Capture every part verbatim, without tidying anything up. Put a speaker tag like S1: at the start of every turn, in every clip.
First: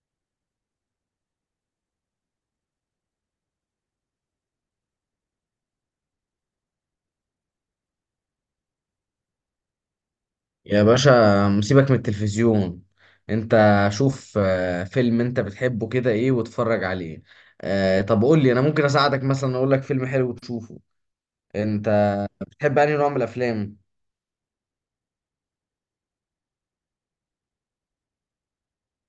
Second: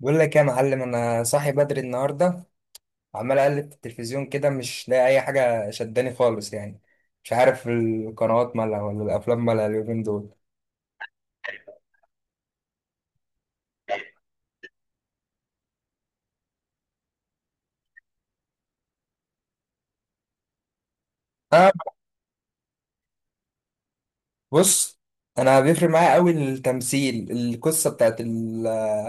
S1: بقول لك يا معلم، انا صاحي بدري النهارده. عمال اقلب في التلفزيون كده، مش لاقي اي حاجه شداني خالص يعني. مش عارف القنوات مالها ولا الافلام مالها اليومين دول.
S2: يا باشا، مسيبك من التلفزيون. انت شوف آه، فيلم انت بتحبه كده ايه واتفرج عليه. آه، طب قول لي، انا ممكن اساعدك مثلا اقول لك فيلم حلو تشوفه.
S1: انا،
S2: انت بتحب انهي نوع من الافلام؟
S1: بص. انا بيفرق معايا قوي، التمثيل، القصه بتاعت ال-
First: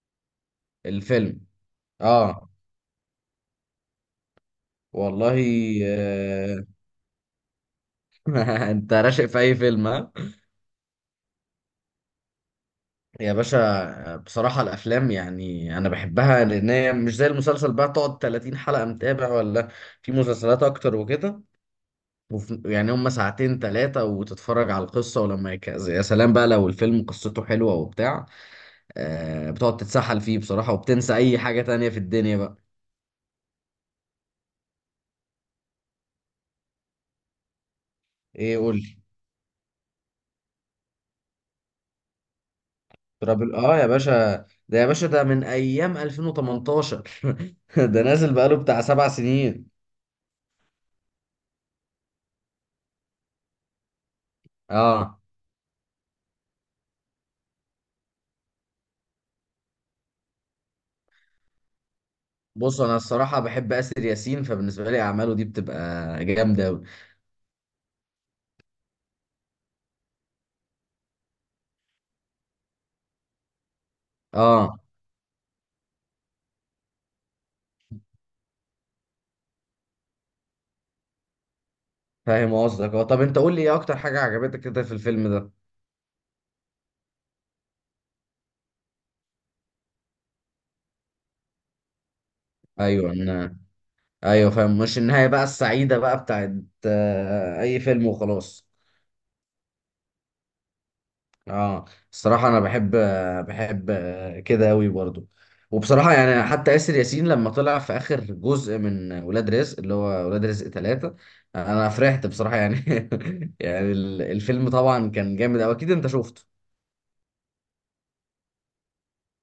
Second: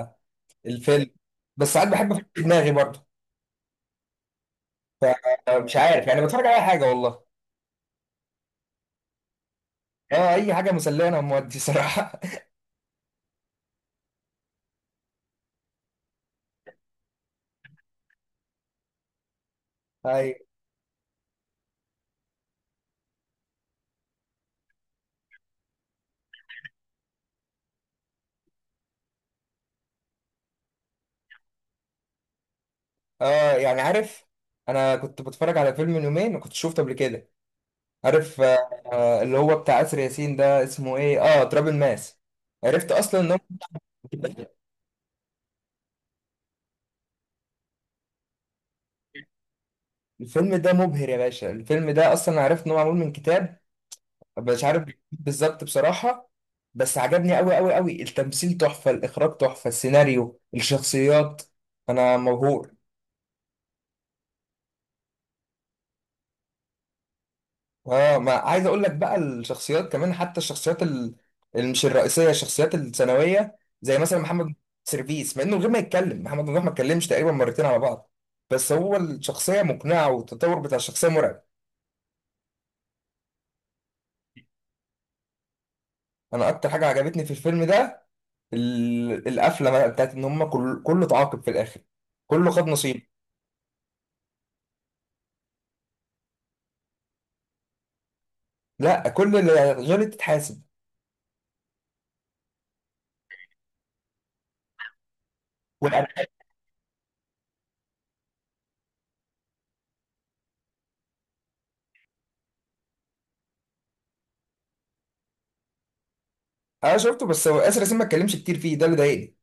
S1: الفيلم.
S2: الفيلم؟
S1: بس ساعات بحب افكر في
S2: اه
S1: دماغي برضه.
S2: والله.
S1: فمش عارف يعني، بتفرج على
S2: آه،
S1: اي حاجه والله.
S2: انت راشق في اي فيلم، ها؟
S1: اه، اي حاجه مسليه، انا مودي صراحه.
S2: يا باشا، آه، بصراحة الافلام يعني انا بحبها، لان هي مش زي المسلسل بقى تقعد 30 حلقة متابع ولا في
S1: ايوه.
S2: مسلسلات اكتر وكده. وف... يعني هم ساعتين ثلاثة وتتفرج على القصة، ولما يك... يا سلام بقى لو الفيلم قصته حلوة وبتاع. آه بتقعد تتسحل فيه بصراحة، وبتنسى أي حاجة تانية في الدنيا بقى.
S1: اه، يعني عارف. انا كنت بتفرج على فيلم من يومين، ما كنتش شفته قبل كده. عارف آه،
S2: إيه؟ قول لي.
S1: آه، اللي هو بتاع آسر ياسين ده اسمه ايه، اه تراب الماس. عرفت اصلا ان هو.
S2: ترابل آه يا باشا، ده يا باشا، ده من أيام ألفين وتمنتاشر. ده نازل بقاله بتاع سبع سنين.
S1: الفيلم ده مبهر يا باشا. الفيلم ده اصلا عرفت ان هو معمول من كتاب. مش عارف
S2: آه
S1: بالظبط بصراحة. بس عجبني قوي قوي قوي، التمثيل تحفة، الاخراج تحفة، السيناريو، الشخصيات. انا مبهور.
S2: بص، أنا الصراحة بحب آسر ياسين، فبالنسبة لي أعماله دي بتبقى جامدة أوي.
S1: اه، ما عايز اقول لك بقى الشخصيات كمان، حتى الشخصيات ال- اللي مش الرئيسيه، الشخصيات الثانويه زي مثلا محمد
S2: آه
S1: سيرفيس، مع انه من غير ما يتكلم، محمد ممدوح ما اتكلمش تقريبا مرتين على بعض. بس هو الشخصيه مقنعه، والتطور بتاع الشخصيه مرعب.
S2: فاهم قصدك. آه طب أنت قول لي، إيه أكتر حاجة عجبتك كده في الفيلم ده؟
S1: انا اكتر حاجه عجبتني في الفيلم ده، ال- القفله بقى بتاعت ان هم كل، كله اتعاقب في الاخر. كله خد نصيب.
S2: ايوه. انا ايوه فاهم، مش النهايه بقى السعيده بقى بتاعت آه، اي فيلم وخلاص.
S1: لا، كل اللي غلط اتحاسب.
S2: اه الصراحه انا بحب آه، بحب آه، كده قوي برضو. وبصراحه
S1: والألعاب.
S2: يعني حتى ياسر ياسين لما طلع في اخر جزء من ولاد رزق، اللي هو ولاد رزق ثلاثة، انا فرحت بصراحه يعني. يعني ال- الفيلم طبعا كان جامد أوي، اكيد انت شفته.
S1: انا شفته، بس هو اسر ياسين ما اتكلمش كتير فيه، ده اللي ضايقني.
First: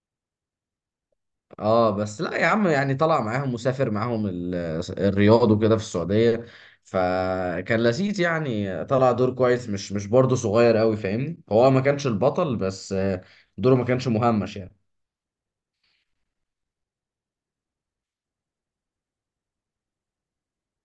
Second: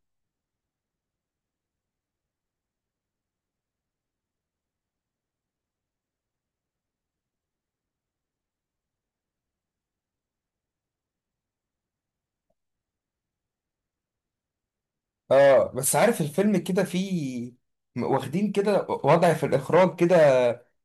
S2: اه بس لا يا عم، يعني طلع معاهم، مسافر معاهم ال- الرياض وكده في السعودية، فكان لذيذ يعني. طلع دور كويس مش مش برضه صغير قوي، فاهمني، هو ما كانش البطل بس آه، دوره ما كانش مهمش يعني.
S1: اه، بس عارف الفيلم كده فيه، م- واخدين كده وضع في الإخراج كده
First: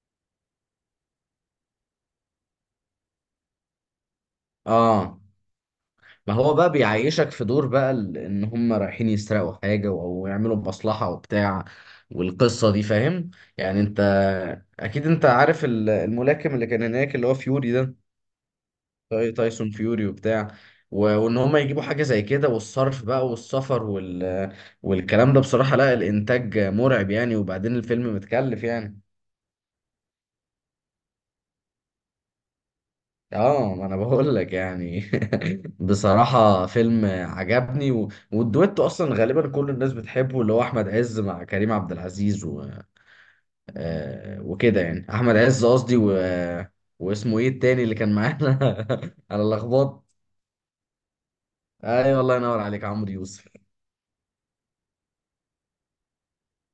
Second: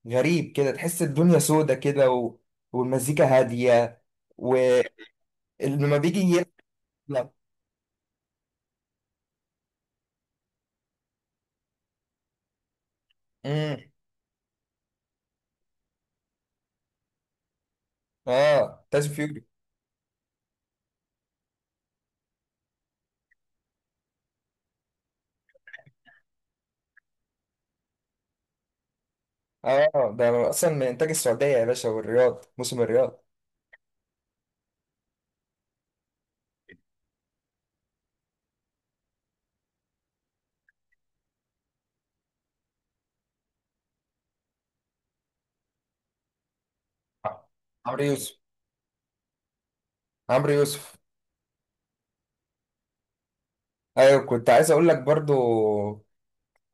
S1: غريب، كده تحس الدنيا سودة كده، و... والمزيكا هادية. ولما
S2: اه، ما
S1: بيجي
S2: هو بقى
S1: يطلع.
S2: بيعيشك في دور بقى ال- ان هم رايحين يسرقوا حاجة او يعملوا مصلحة وبتاع، والقصة دي، فاهم
S1: امم.
S2: يعني. انت اكيد انت عارف ال- الملاكم اللي كان هناك، اللي هو فيوري ده،
S1: اه، تاج
S2: تاي-
S1: فيوري.
S2: تايسون فيوري وبتاع، و- وان هم يجيبوا حاجه زي كده، والصرف بقى والسفر وال... والكلام ده، بصراحه لا الانتاج مرعب يعني، وبعدين الفيلم متكلف يعني.
S1: اه، ده اصلا من انتاج السعودية يا باشا، والرياض، موسم الرياض.
S2: اه ما انا بقول لك يعني. بصراحه فيلم عجبني، و... والدويتو اصلا غالبا كل الناس بتحبه، اللي هو احمد عز مع كريم عبد العزيز و... آه وكده يعني، احمد عز قصدي، و... واسمه ايه التاني اللي
S1: عمرو
S2: كان
S1: يوسف.
S2: معانا؟ انا لخبطت.
S1: عمرو يوسف.
S2: ايوه والله ينور عليك، عمرو يوسف.
S1: ايوه، كنت عايز اقول لك برضو.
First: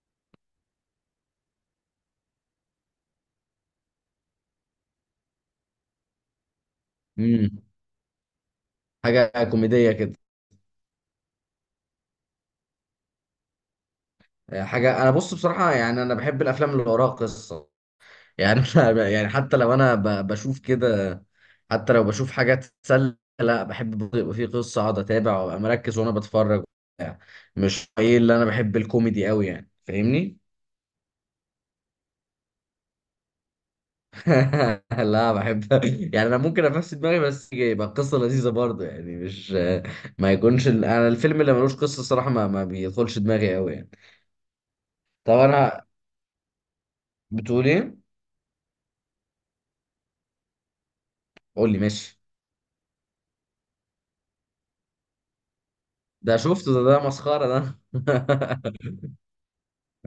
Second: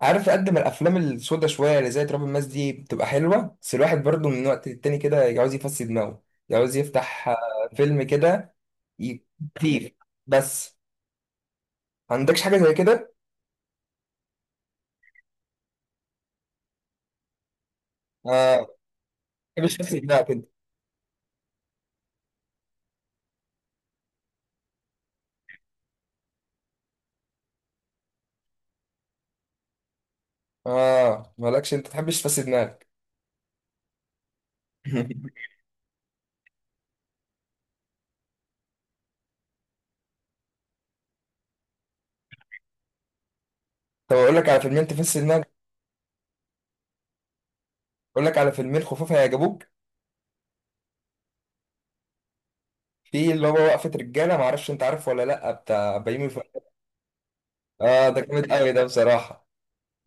S1: عارف، قد ما الافلام السودة شويه اللي زي تراب الماس دي بتبقى حلوه، بس الواحد برضو من وقت للتاني كده يعوز يفسي دماغه. يعوز يفتح
S2: مم.
S1: آه، فيلم كده، ي-
S2: حاجة
S1: خفيف
S2: كوميدية كده؟
S1: بس. ما عندكش حاجه زي كده؟
S2: آه، حاجة. أنا بص، بصراحة يعني أنا بحب الأفلام اللي وراها قصة.
S1: اه.
S2: يعني
S1: ما
S2: أنا يعني، حتى لو
S1: تحبش
S2: أنا
S1: تفسي
S2: ب-
S1: دماغك انت؟
S2: بشوف كده، حتى لو بشوف حاجات تسلى، لا، بحب برضه يبقى في قصة أقعد أتابع وأبقى مركز وأنا بتفرج وبتاع. مش إيه، اللي أنا بحب الكوميدي أوي يعني، فاهمني؟
S1: اه، مالكش؟ انت تحبش تفسي دماغك.
S2: لا، بحب، يعني أنا ممكن أفسد دماغي، بس يبقى القصة لذيذة برضه يعني، مش ما يكونش ال- أنا، الفيلم اللي ملوش قصة الصراحة ما, ما بيدخلش دماغي أوي يعني.
S1: طب اقول لك على فيلمين تفسي
S2: طب
S1: دماغك.
S2: أنا، بتقول إيه؟
S1: اقول لك على فيلمين خفاف هيعجبوك.
S2: قول لي، ماشي.
S1: في اللي هو وقفه رجاله، ما اعرفش انت عارفه ولا لا، بتاع بيومي
S2: ده
S1: فؤاد.
S2: شفته، ده ده مسخرة ده.
S1: اه، ده جامد قوي ده بصراحه.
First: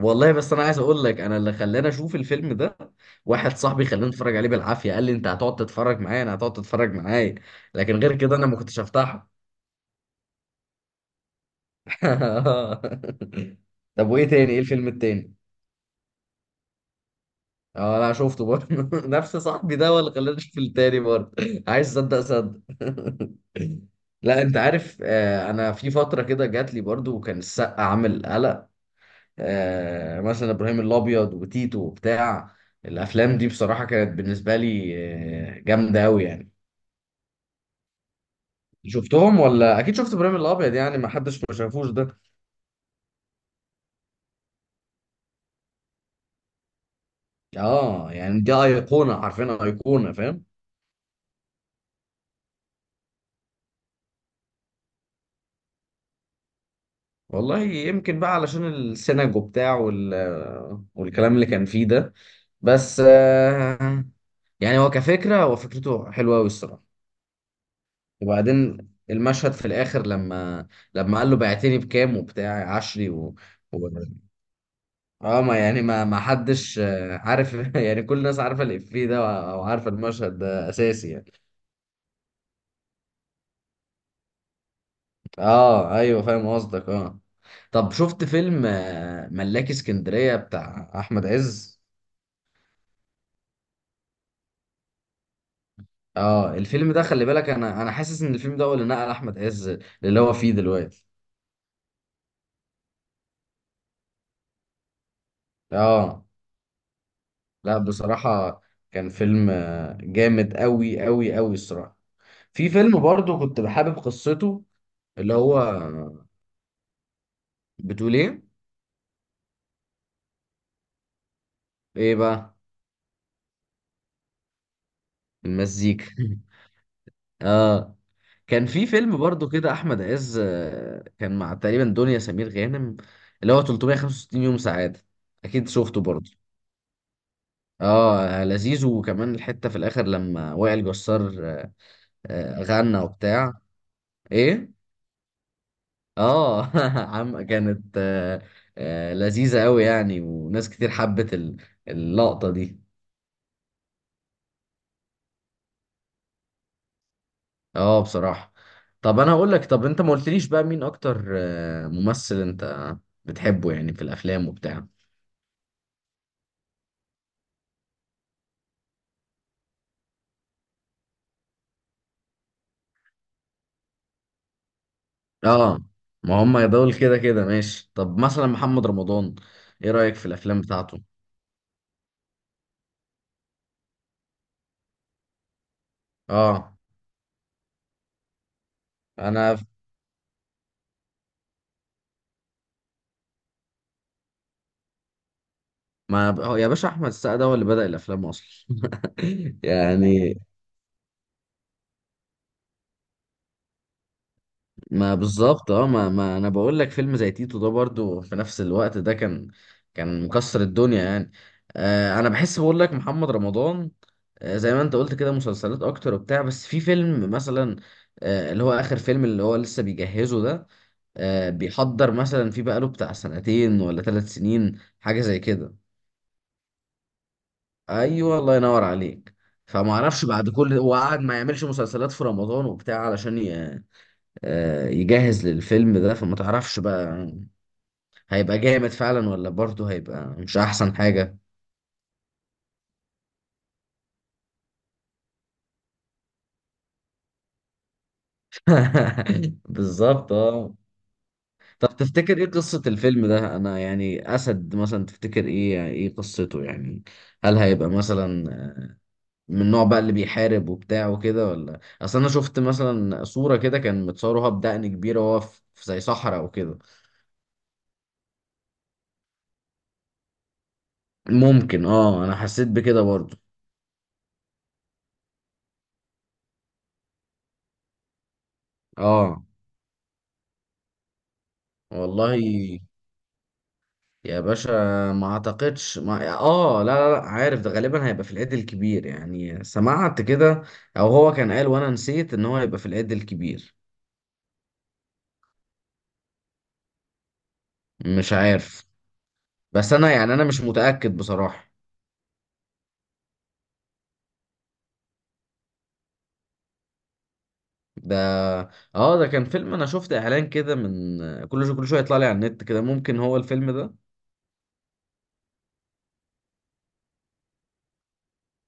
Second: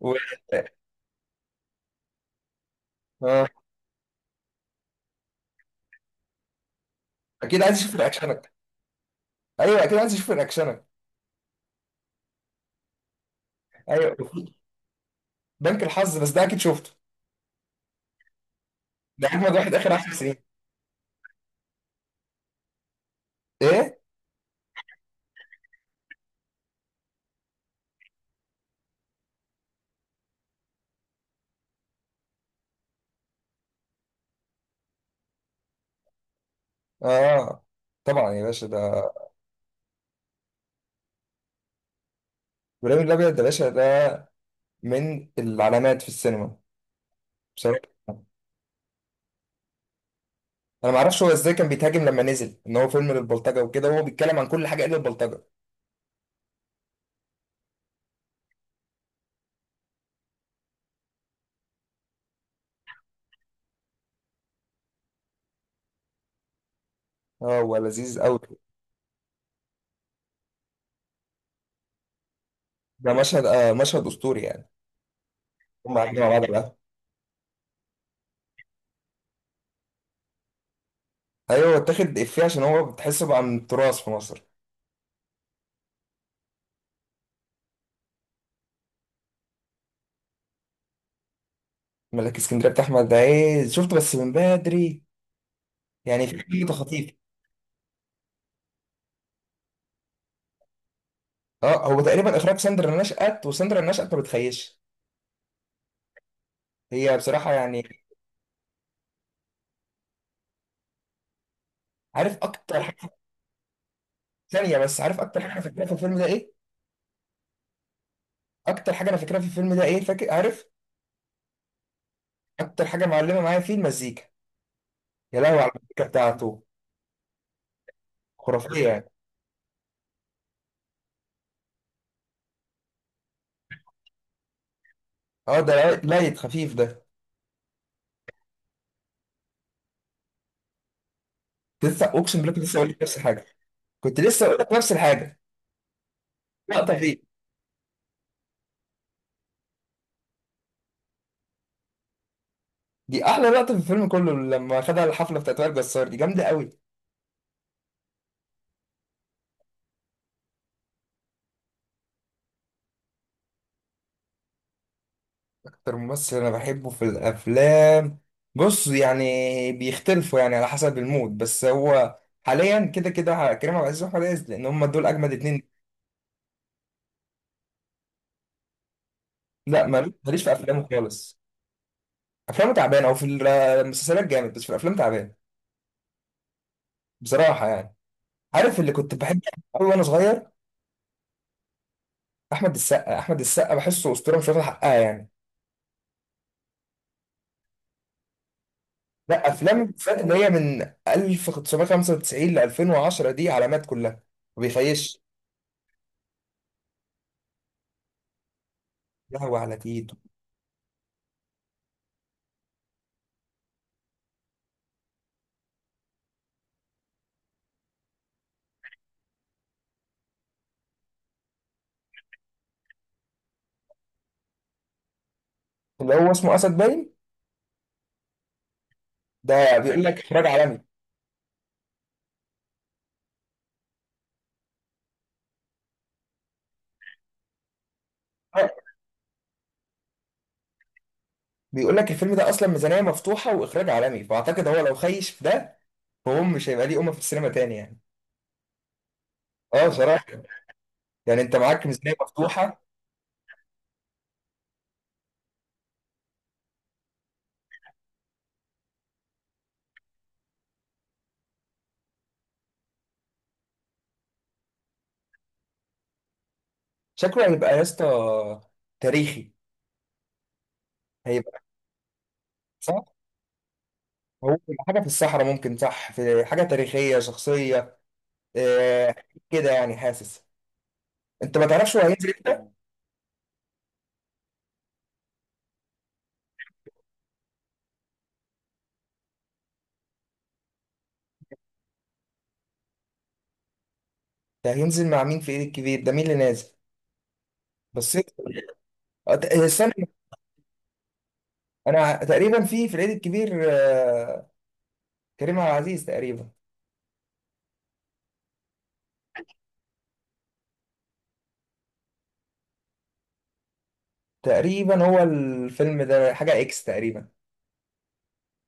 S1: و.
S2: بس انا عايز اقول لك، انا اللي خلاني اشوف الفيلم ده،
S1: آه.
S2: واحد صاحبي خلاني اتفرج عليه بالعافية، قال لي انت هتقعد تتفرج معايا، انا هتقعد تتفرج معايا،
S1: اكيد عايز اشوف
S2: لكن غير كده انا
S1: رياكشنك.
S2: ما كنتش هفتحه.
S1: ايوه، اكيد عايز اشوف رياكشنك.
S2: طب،
S1: ايوه.
S2: وايه تاني ايه الفيلم التاني؟
S1: بنك الحظ، بس ده اكيد شفته.
S2: اه لا، شفته برضه.
S1: ده
S2: نفس
S1: اجمد واحد
S2: صاحبي ده
S1: اخر
S2: هو
S1: 10
S2: اللي
S1: سنين.
S2: خلاني اشوف التاني برضه. عايز صدق، صدق.
S1: ايه؟
S2: لا انت عارف، آه، انا في فتره كده جات لي برضو، وكان السقا عامل قلق، آه، مثلا ابراهيم الابيض وتيتو وبتاع. الافلام دي بصراحه كانت بالنسبه لي آه، جامده قوي يعني.
S1: اه، طبعا يا باشا، ده
S2: شفتهم؟ ولا اكيد شفت ابراهيم الابيض، يعني ما حدش ما شافوش ده.
S1: ابراهيم الابيض ده باشا، ده من العلامات في السينما بصراحه.
S2: اه يعني، دي ايقونه، حرفيا ايقونه، فاهم.
S1: انا ما اعرفش هو ازاي كان بيتهاجم لما نزل، ان هو فيلم للبلطجه وكده، وهو بيتكلم عن كل حاجه الا البلطجه.
S2: والله يمكن بقى علشان السينجو بتاع وال... آه، والكلام اللي كان فيه ده. بس آه، يعني هو كفكره هو فكرته حلوه قوي الصراحه.
S1: اه، هو لذيذ قوي.
S2: وبعدين المشهد في الاخر، لما لما قال له، بعتني بكام وبتاع، عشري
S1: ده
S2: و...
S1: مشهد، آه مشهد اسطوري يعني.
S2: اه ما يعني،
S1: هم
S2: ما
S1: قاعدين
S2: ما
S1: مع بعض بقى.
S2: حدش آه، عارف. يعني كل الناس عارفه الافيه ده، او عارفه المشهد ده، اساسي يعني.
S1: ايوه، اتاخد افيه عشان هو بتحسه بقى من التراث في مصر.
S2: اه ايوه فاهم قصدك، اه. طب، شفت فيلم آه، ملاكي اسكندريه بتاع احمد عز؟
S1: ملك اسكندريه بتاع احمد عز شفته بس من بدري، يعني في
S2: اه
S1: حاجه
S2: الفيلم ده،
S1: خطيف.
S2: خلي بالك، انا انا حاسس ان الفيلم ده هو اللي نقل احمد عز اللي هو فيه دلوقتي.
S1: اه، هو تقريبا اخراج ساندرا نشأت، وساندرا نشأت ما بتخيش.
S2: اه
S1: هي بصراحه
S2: لا
S1: يعني.
S2: بصراحه، كان فيلم آه، جامد قوي قوي قوي الصراحه.
S1: عارف
S2: في
S1: اكتر
S2: فيلم
S1: حاجه؟
S2: برضو كنت بحابب قصته،
S1: ثانيه بس، عارف
S2: اللي
S1: اكتر حاجه
S2: هو
S1: انا فاكرها في الفيلم ده
S2: آه،
S1: ايه؟
S2: بتقول ايه؟
S1: اكتر حاجه انا فاكرها في الفيلم ده ايه، فاكر؟ عارف؟
S2: ايه بقى؟
S1: اكتر حاجه معلمه معايا فيه المزيكا. يا لهوي على
S2: المزيكا.
S1: المزيكا بتاعته!
S2: اه، كان في
S1: خرافيه يعني.
S2: فيلم برضو كده احمد عز آه، كان مع تقريبا دنيا سمير غانم، اللي هو ثلاثمية وخمسة وستين يوم سعاده،
S1: اه،
S2: اكيد
S1: ده
S2: شفته برضو.
S1: لايت، خفيف ده.
S2: اه لذيذ، وكمان الحته في الاخر لما وائل جسار
S1: لسه، اقسم بالله
S2: آه،
S1: كنت لسه اقول
S2: غنى
S1: لك نفس الحاجه.
S2: وبتاع.
S1: كنت لسه اقول لك
S2: ايه؟
S1: نفس الحاجه.
S2: اه.
S1: لقطه فيه.
S2: عم، كانت آه، آه، لذيذه قوي يعني، وناس كتير حبت ال- اللقطه دي.
S1: دي احلى لقطه في الفيلم كله، لما خدها، الحفله بتاعت وائل جسار دي جامده قوي.
S2: اه بصراحه. طب انا هقول لك، طب انت ما قلتليش بقى، مين اكتر آه، ممثل انت بتحبه يعني في الافلام وبتاع؟
S1: أكتر ممثل أنا بحبه في الأفلام؟ بص يعني، بيختلفوا يعني على حسب المود، بس هو حاليا كده كده كريم عبد العزيز وأحمد عز، لأن هما دول أجمد اتنين.
S2: اه ما هم دول كده كده ماشي. طب مثلا محمد رمضان،
S1: لا،
S2: ايه
S1: مال-
S2: رأيك في
S1: ماليش في
S2: الافلام
S1: أفلامه
S2: بتاعته؟
S1: خالص. أفلامه تعبانة، أو في المسلسلات جامد بس في الأفلام تعبان،
S2: اه
S1: بصراحة يعني. عارف اللي كنت بحب
S2: انا ف-
S1: أوي وأنا صغير؟ أحمد السقا، أحمد السقا بحسه أسطورة، مش واخد حقها يعني.
S2: ما ب- هو يا باشا، احمد السقا ده هو اللي بدأ الافلام اصلا.
S1: لا، أفلام بالذات اللي
S2: يعني
S1: هي من ألف تسعمية خمسة وتسعين ل ألفين وعشرة دي علامات كلها، ما
S2: ما
S1: بيخيش.
S2: بالظبط، اه، ما, ما انا بقول لك، فيلم زي تيتو ده برضو في نفس الوقت ده كان
S1: لهوي على تيتو!
S2: كان مكسر الدنيا يعني. آه انا بحس بقول لك محمد رمضان، آه زي ما انت قلت كده، مسلسلات اكتر وبتاع، بس في فيلم مثلا، آه اللي هو اخر فيلم، اللي هو لسه بيجهزه ده، آه، بيحضر مثلا، في بقاله بتاع سنتين ولا ثلاث سنين حاجة زي كده.
S1: اللي هو اسمه أسد، باين
S2: ايوه الله ينور عليك.
S1: ده
S2: فما
S1: بيقول لك
S2: اعرفش
S1: اخراج
S2: بعد كل
S1: عالمي.
S2: وقعد ما يعملش مسلسلات في رمضان وبتاع علشان ي... آه، يجهز للفيلم ده، فما تعرفش بقى، هيبقى
S1: آه،
S2: جامد فعلا، ولا برضه هيبقى مش احسن حاجة؟
S1: بيقول لك الفيلم ده اصلا ميزانيه مفتوحه واخراج عالمي، فاعتقد هو لو خيش في ده، فهو مش هيبقى ليه امه في السينما تاني يعني. اه، صراحه.
S2: بالظبط اه.
S1: يعني انت معاك
S2: طب
S1: ميزانيه
S2: تفتكر ايه قصة
S1: مفتوحه.
S2: الفيلم ده، انا يعني اسد مثلا، تفتكر ايه ايه قصته يعني؟ هل هيبقى مثلا من النوع بقى اللي بيحارب وبتاع وكده؟ ولا، اصل انا شفت مثلا صورة كده كان متصورها بدقن كبيرة وهو في في زي صحراء وكده.
S1: شكله هيبقى يا اسطى تاريخي، هيبقى.
S2: ممكن، اه انا حسيت بكده
S1: صح.
S2: برضو.
S1: هو هيبقى حاجه في الصحراء ممكن، صح، في حاجه تاريخيه، شخصيه. آه.
S2: اه
S1: كده يعني، حاسس. انت ما تعرفش هو هينزل
S2: والله
S1: امتى؟
S2: يا باشا، ما اعتقدش ما... اه لا لا لا، عارف ده غالبا هيبقى في العيد الكبير يعني، سمعت كده، او هو كان قال وانا نسيت ان هو هيبقى في العيد الكبير.
S1: ده هينزل مع مين في العيد الكبير؟ ده مين اللي نازل؟ بس
S2: مش عارف،
S1: آه، ت-
S2: بس انا
S1: استنى.
S2: يعني، انا مش متأكد بصراحة.
S1: انا تقريبا في في العيد الكبير، آه، كريم عبد العزيز تقريبا.
S2: ده اه ده كان فيلم، انا شفت اعلان كده من، كل شو كل شويه يطلع لي على النت كده، ممكن هو الفيلم ده.
S1: تقريبا هو الفيلم ده حاجة إكس تقريبا،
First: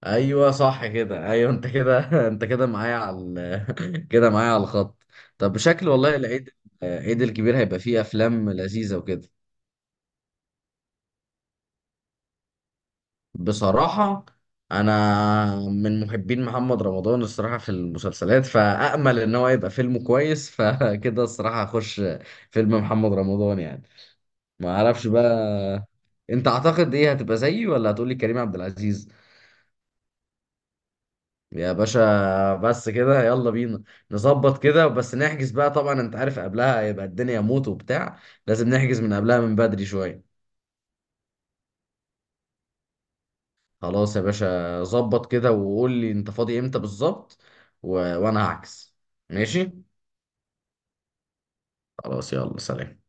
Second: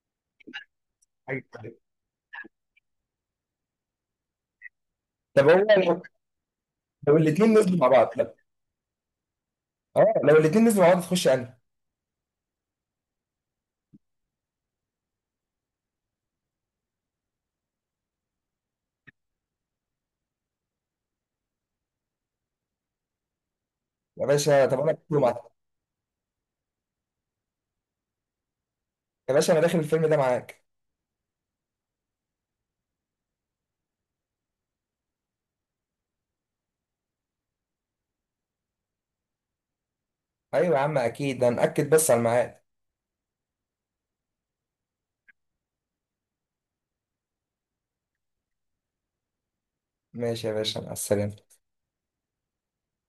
S2: ايوه صح كده،
S1: حاجة
S2: ايوه انت
S1: كده.
S2: كده. انت كده معايا على ال... كده معايا على الخط.
S1: طب هو،
S2: طب شكل
S1: لو
S2: والله، العيد
S1: لو
S2: العيد
S1: الاتنين
S2: الكبير
S1: نزلوا
S2: هيبقى
S1: مع
S2: فيه
S1: بعض، لا.
S2: افلام لذيذه وكده.
S1: اه، لو الاتنين نزلوا مع بعض تخش أنا.
S2: بصراحه انا من محبين محمد رمضان الصراحه في المسلسلات، فامل ان هو يبقى فيلمه كويس. فكده الصراحه هخش فيلم محمد رمضان يعني.
S1: يا باشا،
S2: ما
S1: طب أنا
S2: اعرفش
S1: داخله معاك.
S2: بقى، انت اعتقد ايه، هتبقى زيي ولا هتقولي كريم عبد العزيز؟
S1: يا باشا، أنا داخل الفيلم ده معاك.
S2: يا باشا، بس كده يلا بينا نظبط كده، بس نحجز بقى طبعا، انت عارف قبلها هيبقى الدنيا موت وبتاع، لازم نحجز من قبلها من بدري شوية.
S1: أيوة يا عم، أكيد، ده نأكد بس على الميعاد.
S2: خلاص يا باشا، ظبط كده وقول لي انت فاضي امتى بالظبط و... وانا هعكس. ماشي.
S1: ماشي يا باشا، مع السلامة.
S2: خلاص، يلا سلام.